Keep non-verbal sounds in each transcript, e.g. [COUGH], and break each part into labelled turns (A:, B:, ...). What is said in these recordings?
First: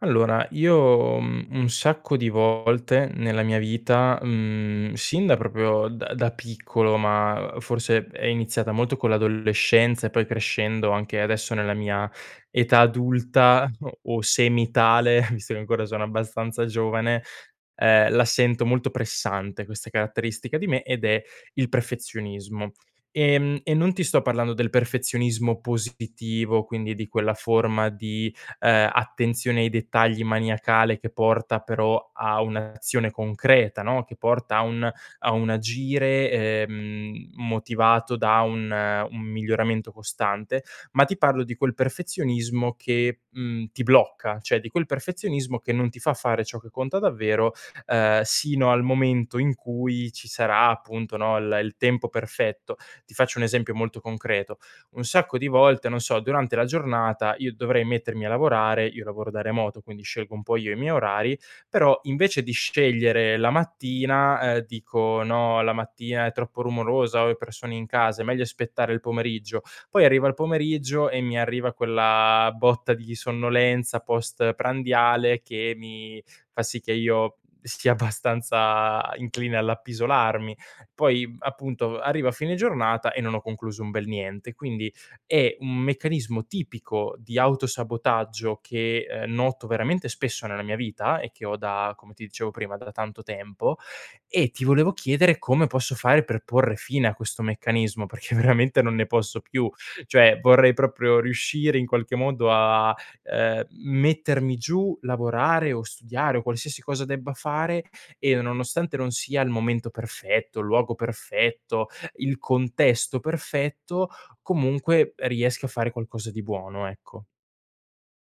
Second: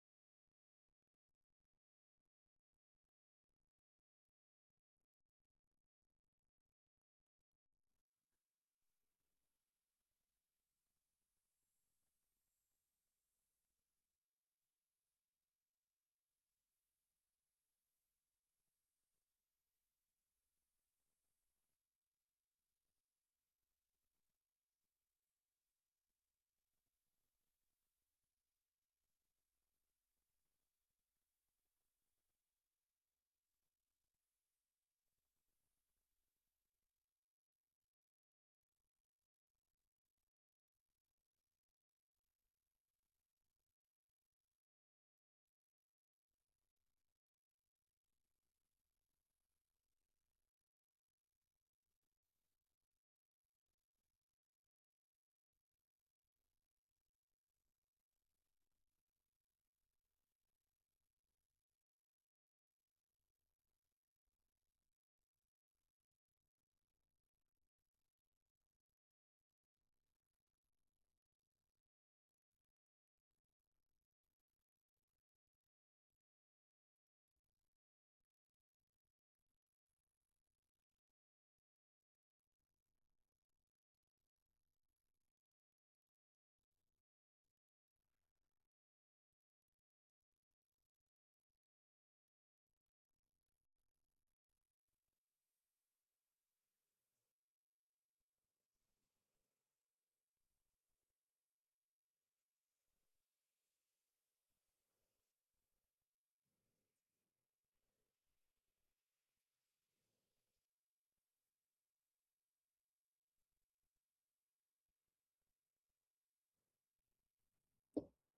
A: Allora, io, un sacco di volte nella mia vita, sin da proprio da piccolo, ma forse è iniziata molto con l'adolescenza e poi crescendo anche adesso nella mia età adulta [LAUGHS] o semitale, [LAUGHS] visto che ancora sono abbastanza giovane, la sento molto pressante questa caratteristica di me ed è il perfezionismo. E non ti sto parlando del perfezionismo positivo, quindi di quella forma di, attenzione ai dettagli maniacale che porta però a un'azione concreta, no, che porta a un agire, motivato da un miglioramento costante, ma ti parlo di quel perfezionismo che, ti blocca, cioè di quel perfezionismo che non ti fa fare ciò che conta davvero sino al momento in cui ci sarà appunto, no, il tempo perfetto. Ti faccio un esempio molto concreto: un sacco di volte, non so, durante la giornata io dovrei mettermi a lavorare, io lavoro da remoto, quindi scelgo un po' io i miei orari, però invece di scegliere la mattina, dico: "No, la mattina è troppo rumorosa, ho le persone in casa, è meglio aspettare il pomeriggio". Poi arriva il pomeriggio e mi arriva quella botta di sonnolenza post prandiale che mi fa sì che io sia abbastanza incline all'appisolarmi. Poi appunto arrivo a fine giornata e non ho concluso un bel niente. Quindi è un meccanismo tipico di autosabotaggio che, noto veramente spesso nella mia vita e che ho da come ti dicevo prima, da tanto tempo e ti volevo chiedere come posso fare per porre fine a questo meccanismo, perché [LAUGHS] veramente non ne posso più. Cioè vorrei proprio riuscire in qualche modo a mettermi giù, lavorare o studiare o qualsiasi cosa debba fare e nonostante non sia il momento perfetto, il luogo perfetto, il contesto perfetto, comunque riesca a fare qualcosa di buono, ecco.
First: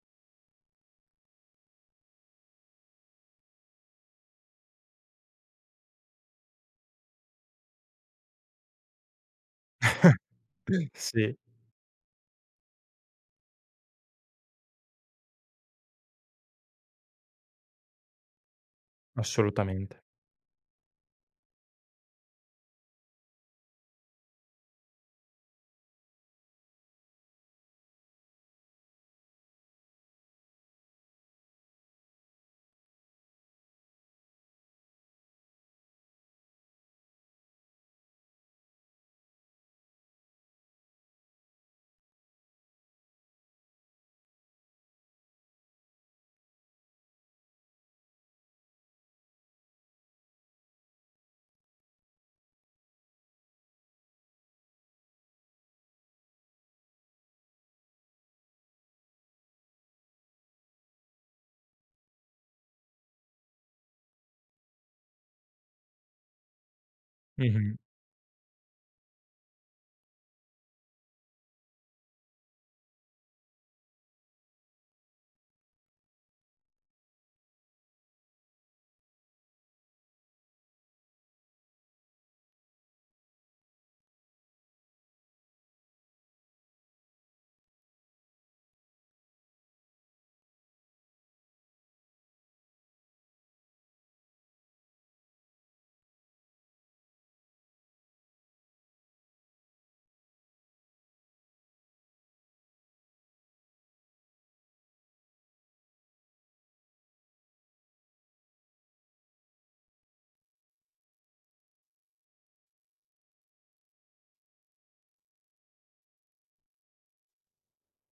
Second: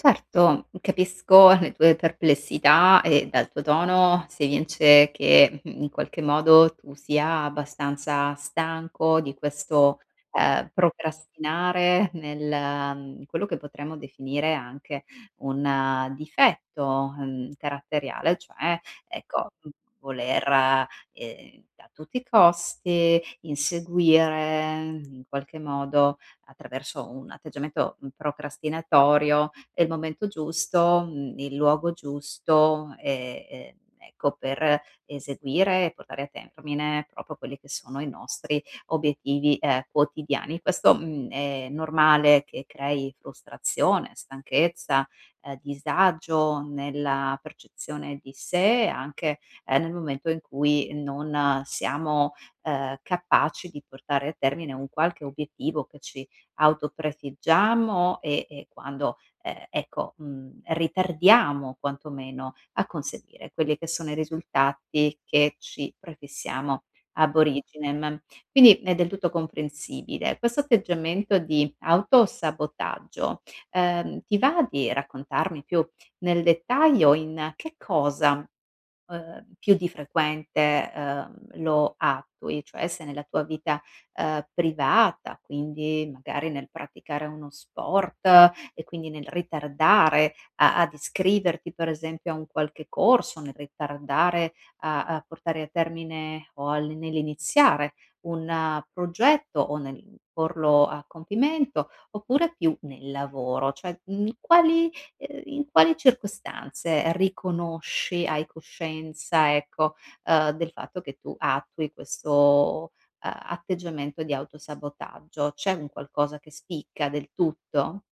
B: Certo, capisco le tue perplessità e dal tuo tono si evince che in qualche modo tu sia abbastanza stanco di questo
A: [LAUGHS] Sì,
B: procrastinare nel quello che potremmo definire anche un difetto caratteriale, cioè ecco,
A: assolutamente.
B: voler a tutti i costi inseguire in qualche modo attraverso un atteggiamento, procrastinatorio, è il momento giusto, il luogo giusto, ecco, per eseguire e portare a termine proprio quelli che sono i nostri obiettivi, quotidiani. Questo, è normale che crei frustrazione, stanchezza, disagio nella percezione di sé, anche, nel momento in cui non siamo, capaci di portare a termine un qualche obiettivo che ci autoprefiggiamo e quando, ecco, ritardiamo quantomeno a conseguire quelli che sono i risultati che ci prefissiamo ab
A: Mh-mh.
B: originem. Quindi è del tutto comprensibile. Questo atteggiamento di autosabotaggio, ti va di raccontarmi più nel dettaglio in che cosa più di frequente, lo attui, cioè se nella tua vita, privata, quindi magari nel praticare uno sport e quindi nel ritardare a ad iscriverti per esempio a un qualche corso, nel ritardare a portare a termine o al nell'iniziare un progetto o nel porlo a compimento, oppure più nel lavoro, cioè, quali in quali circostanze riconosci hai coscienza, ecco, del fatto che tu attui questo, atteggiamento di autosabotaggio? C'è un qualcosa che spicca del tutto?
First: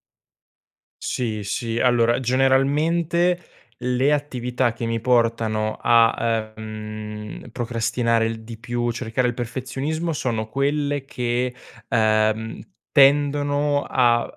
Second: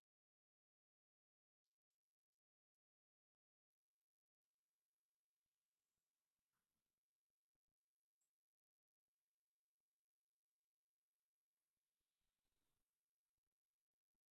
A: Sì, sì. Allora, generalmente le attività che mi portano a procrastinare il di più, cercare il perfezionismo, sono quelle che, ehm, tendono a,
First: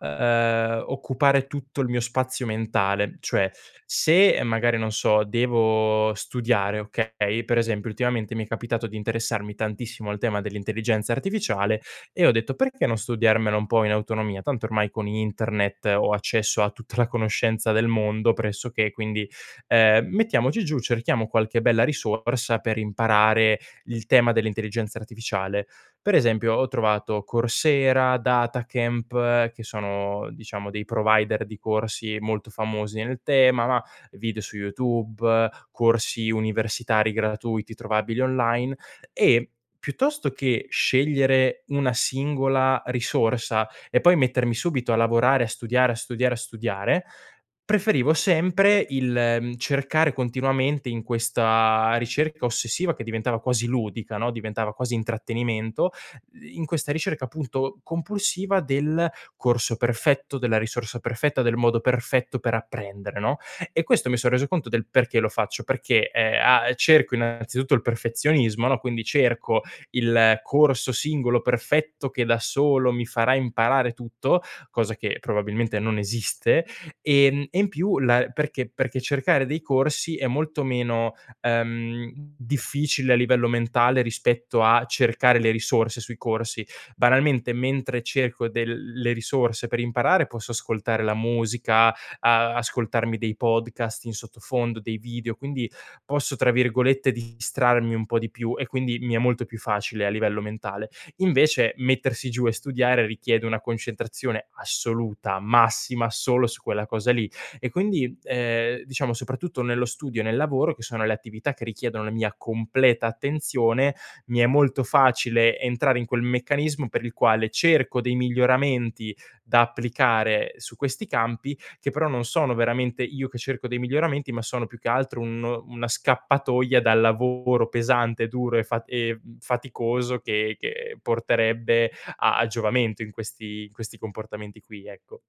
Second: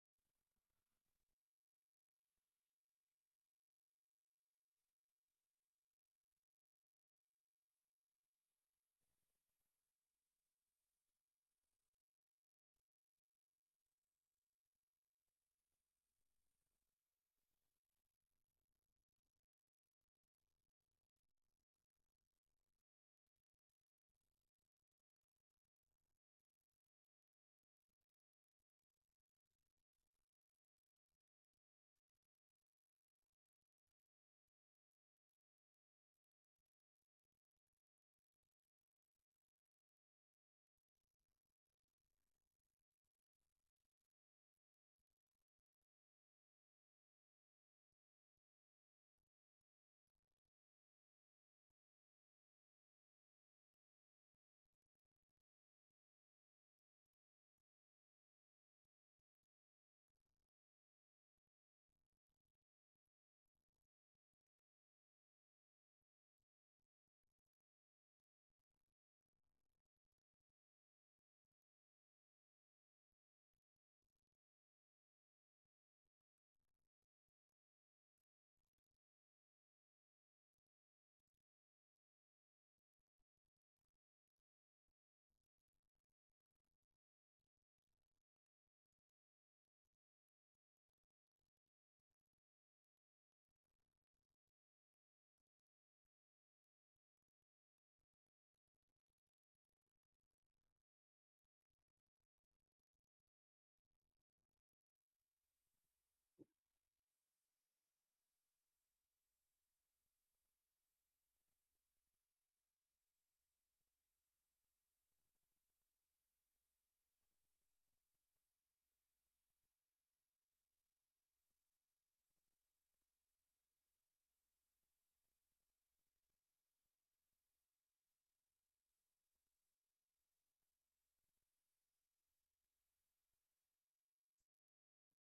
A: ehm, occupare tutto il mio spazio mentale. Cioè, se magari, non so, devo studiare, okay, per esempio ultimamente mi è capitato di interessarmi tantissimo al tema dell'intelligenza artificiale e ho detto: "Perché non studiarmela un po' in autonomia? Tanto ormai con internet ho accesso a tutta la conoscenza del mondo pressoché, quindi, mettiamoci giù, cerchiamo qualche bella risorsa per imparare il tema dell'intelligenza artificiale." Per esempio ho trovato Coursera, Datacamp, che sono diciamo dei provider di corsi molto famosi nel tema, ma video su YouTube, corsi universitari gratuiti trovabili online e piuttosto che scegliere una singola risorsa e poi mettermi subito a lavorare, a studiare, a studiare, a studiare, preferivo sempre il, cercare continuamente in questa ricerca ossessiva che diventava quasi ludica, no, diventava quasi intrattenimento, in questa ricerca appunto compulsiva del corso perfetto, della risorsa perfetta, del modo perfetto per apprendere, no, e questo mi son reso conto del perché lo faccio, perché, a cerco innanzitutto il perfezionismo, no, quindi cerco il corso singolo perfetto che da solo mi farà imparare tutto, cosa che probabilmente non esiste, e in più la perché perché cercare dei corsi è molto meno, ehm, difficile a livello mentale rispetto a cercare le risorse sui corsi. Banalmente mentre cerco del le risorse per imparare posso ascoltare la musica, a ascoltarmi dei podcast in sottofondo, dei video, quindi posso, tra virgolette, "distrarmi" un po' di più e quindi mi è molto più facile a livello mentale. Invece mettersi giù e studiare richiede una concentrazione assoluta, massima, solo su quella cosa lì e quindi, diciamo soprattutto nello studio e nel lavoro, che sono le attività che richiedono la mia completa attenzione, mi è molto facile entrare in quel meccanismo per il quale cerco dei miglioramenti da applicare su questi campi che però non sono veramente io che cerco dei miglioramenti, ma sono più che altro un una scappatoia dal lavoro pesante, duro e faticoso che porterebbe a giovamento in questi comportamenti qui, ecco.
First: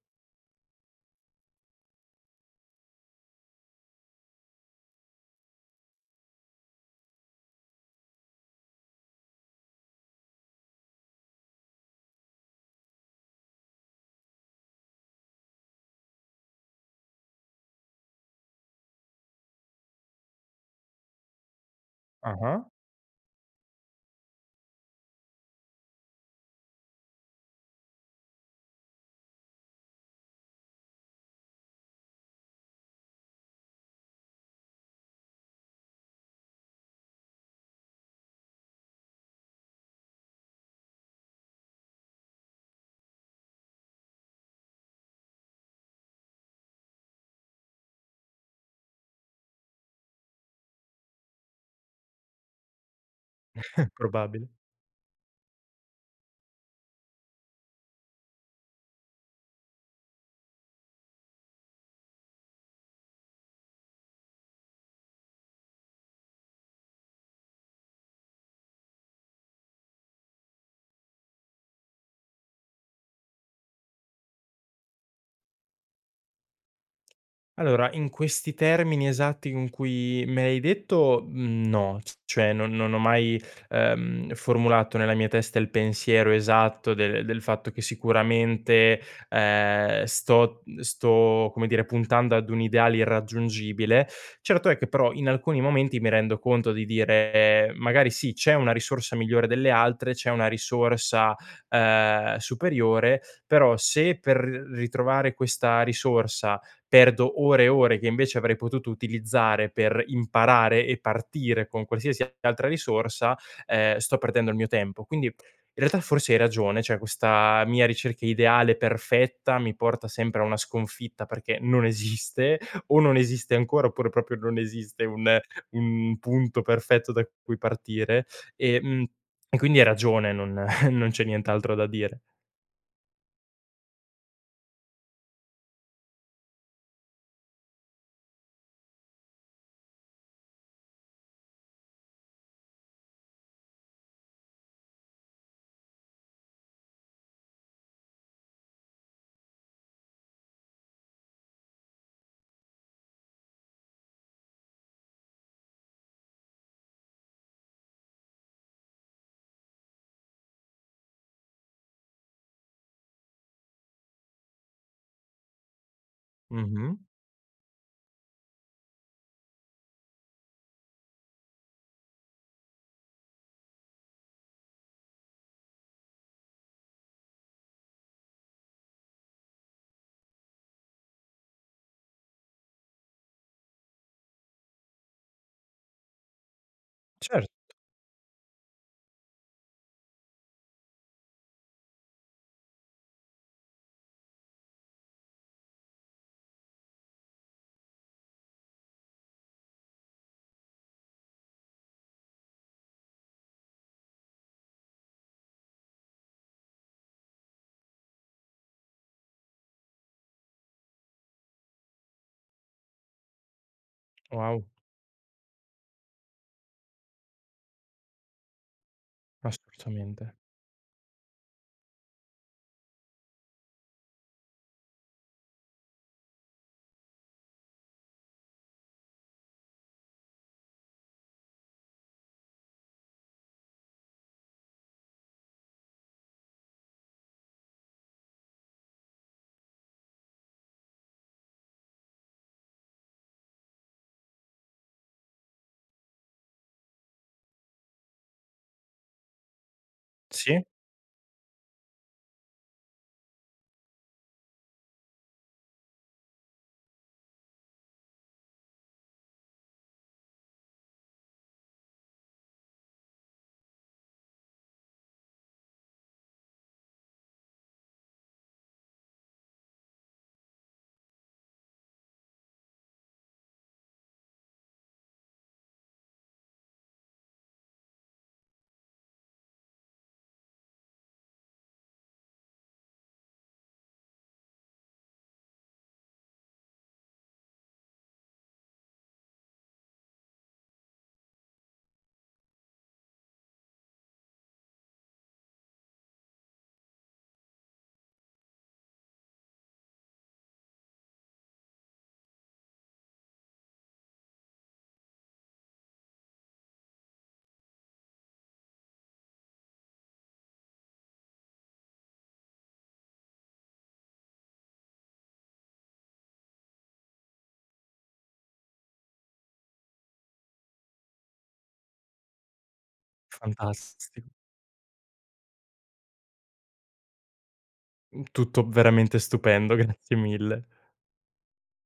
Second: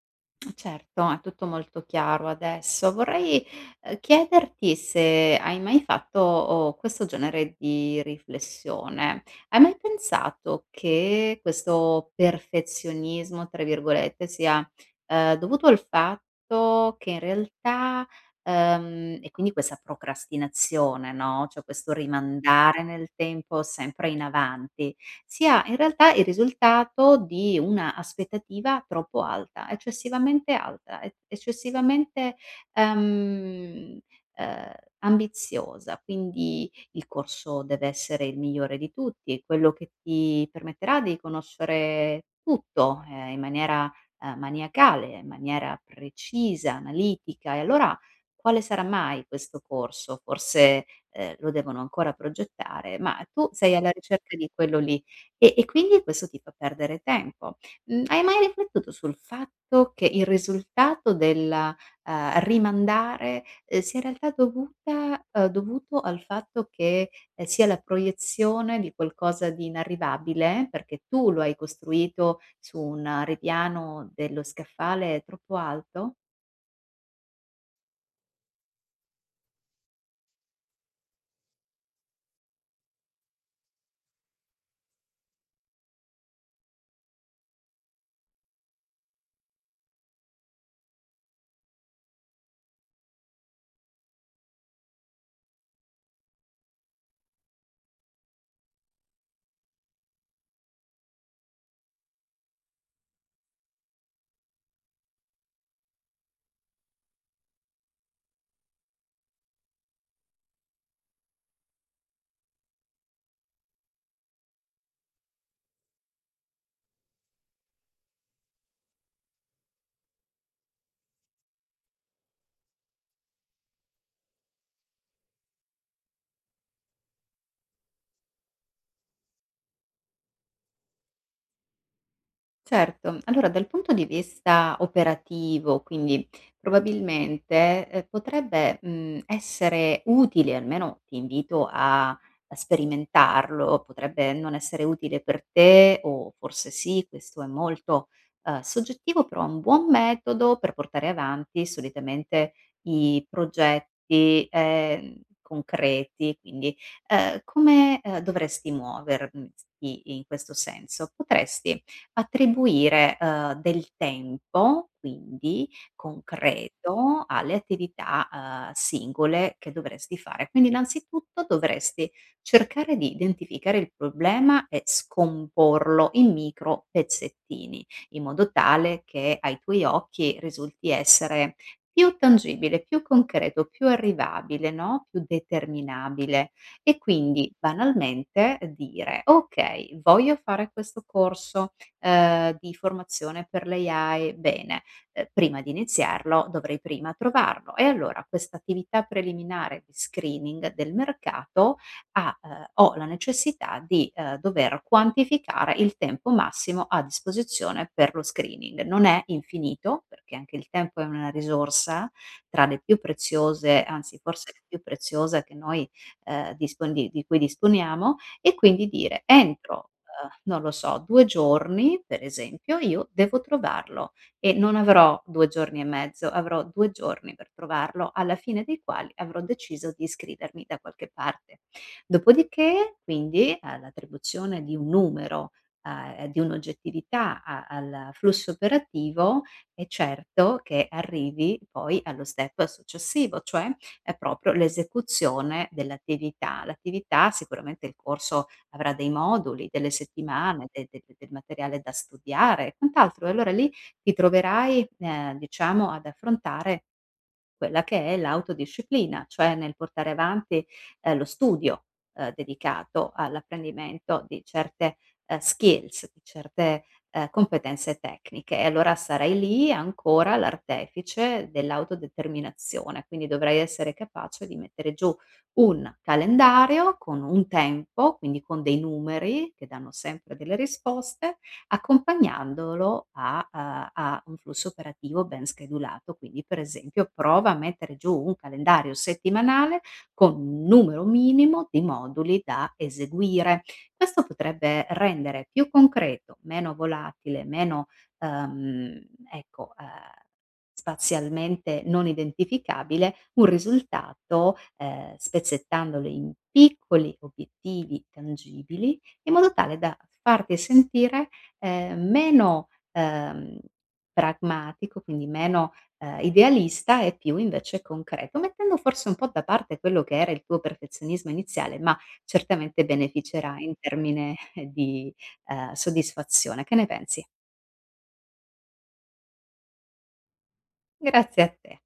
B: Certo, è tutto molto chiaro adesso. Vorrei, chiederti se hai mai fatto, o questo genere di riflessione: hai mai pensato che questo "perfezionismo", tra virgolette, sia, dovuto al fatto che in realtà e quindi questa procrastinazione, no, cioè questo
A: [LAUGHS] Ah-ah.
B: rimandare nel tempo sempre in avanti sia in realtà il risultato di una aspettativa troppo alta, eccessivamente alta, e eccessivamente, ehm, ehm, ambiziosa. Quindi il corso deve essere il migliore di tutti, quello che ti permetterà di conoscere tutto, in maniera, maniacale, in maniera precisa, analitica. E allora quale sarà mai questo corso? Forse, lo devono ancora progettare, ma tu sei alla ricerca
A: Probabile.
B: di quello lì. E quindi questo ti fa perdere tempo. Hai mai riflettuto sul fatto che il risultato della rimandare, sia in realtà dovuta dovuto al fatto che, sia la proiezione di qualcosa di inarrivabile, perché tu lo hai costruito su un ripiano dello scaffale troppo alto?
A: Allora, in questi termini esatti con cui me l'hai detto, no, c cioè non ho mai, formulato nella mia testa il pensiero esatto del fatto che sicuramente, come dire, puntando ad un ideale irraggiungibile. Certo è che però in alcuni momenti mi rendo conto di dire: magari sì, c'è una risorsa migliore delle altre, c'è una risorsa, superiore, però se per ritrovare questa risorsa perdo ore e ore che invece avrei potuto utilizzare per imparare e partire con qualsiasi altra risorsa, sto perdendo il mio tempo. Quindi in realtà forse hai ragione, cioè questa mia ricerca ideale perfetta mi porta sempre a una sconfitta perché non esiste, o non esiste ancora oppure proprio non esiste un punto perfetto da cui partire, e, mhmm, e quindi hai ragione, non [LAUGHS] non c'è nient'altro da dire.
B: Certo. Allora dal punto di vista operativo, quindi probabilmente, potrebbe, essere utile, almeno ti invito a sperimentarlo, potrebbe non essere utile per te o forse sì, questo è molto, soggettivo, però è un buon metodo per portare avanti solitamente i progetti, concreti. Quindi, come, dovresti muoverti in questo senso? Potresti attribuire, del tempo, quindi
A: Mh-mh.
B: concreto, alle attività, singole che dovresti fare. Quindi innanzitutto dovresti cercare di identificare il problema e scomporlo in micro pezzettini, in modo tale che ai tuoi occhi risulti essere più tangibile, più concreto, più arrivabile, no, più determinabile. E
A: Cer
B: quindi banalmente dire: "Okay, voglio fare questo corso, di formazione per l'AI, bene, prima di iniziarlo dovrei prima trovarlo e allora questa attività preliminare di screening del mercato ha ho la necessità di, dover quantificare il tempo massimo a disposizione per lo screening. Non è infinito, perché anche il tempo è una risorsa tra le più preziose, anzi forse la
A: wow,
B: più preziosa che noi, dispon di cui disponiamo, e quindi dire: entro,
A: assolutamente.
B: non lo so, due giorni, per esempio, io devo trovarlo e non avrò due giorni e mezzo, avrò due giorni per trovarlo, alla fine dei quali avrò deciso di iscrivermi da qualche parte. Dopodiché, quindi, l'attribuzione di un numero, di un'oggettività a al flusso operativo, è certo che arrivi poi allo step successivo, cioè è proprio l'esecuzione dell'attività. L'attività sicuramente il corso avrà dei moduli, delle
A: Sì.
B: settimane, del materiale da studiare e quant'altro, e allora lì ti troverai, diciamo ad affrontare quella che è l'autodisciplina, cioè nel portare avanti, lo studio, dedicato all'apprendimento di certe skills, di certe, competenze tecniche e allora sarai lì ancora l'artefice dell'autodeterminazione, quindi dovrai essere capace di mettere giù un calendario con un tempo, quindi con dei numeri che danno sempre delle risposte, accompagnandolo a a un flusso operativo ben schedulato. Quindi, per esempio, prova a mettere giù un calendario settimanale con un numero minimo di moduli da eseguire. Questo potrebbe rendere più concreto, meno volatile, meno, ehm, ecco, spazialmente non identificabile, un risultato, spezzettandolo in piccoli obiettivi tangibili, in modo tale da farti sentire, meno, pragmatico, quindi meno, idealista e più invece concreto, mettendo forse un po' da parte quello che era il tuo perfezionismo iniziale, ma certamente beneficerà in
A: Fantastico.
B: termine [LAUGHS] di, soddisfazione. Che ne pensi?
A: Tutto veramente stupendo, [LAUGHS] grazie mille.
B: Grazie a te.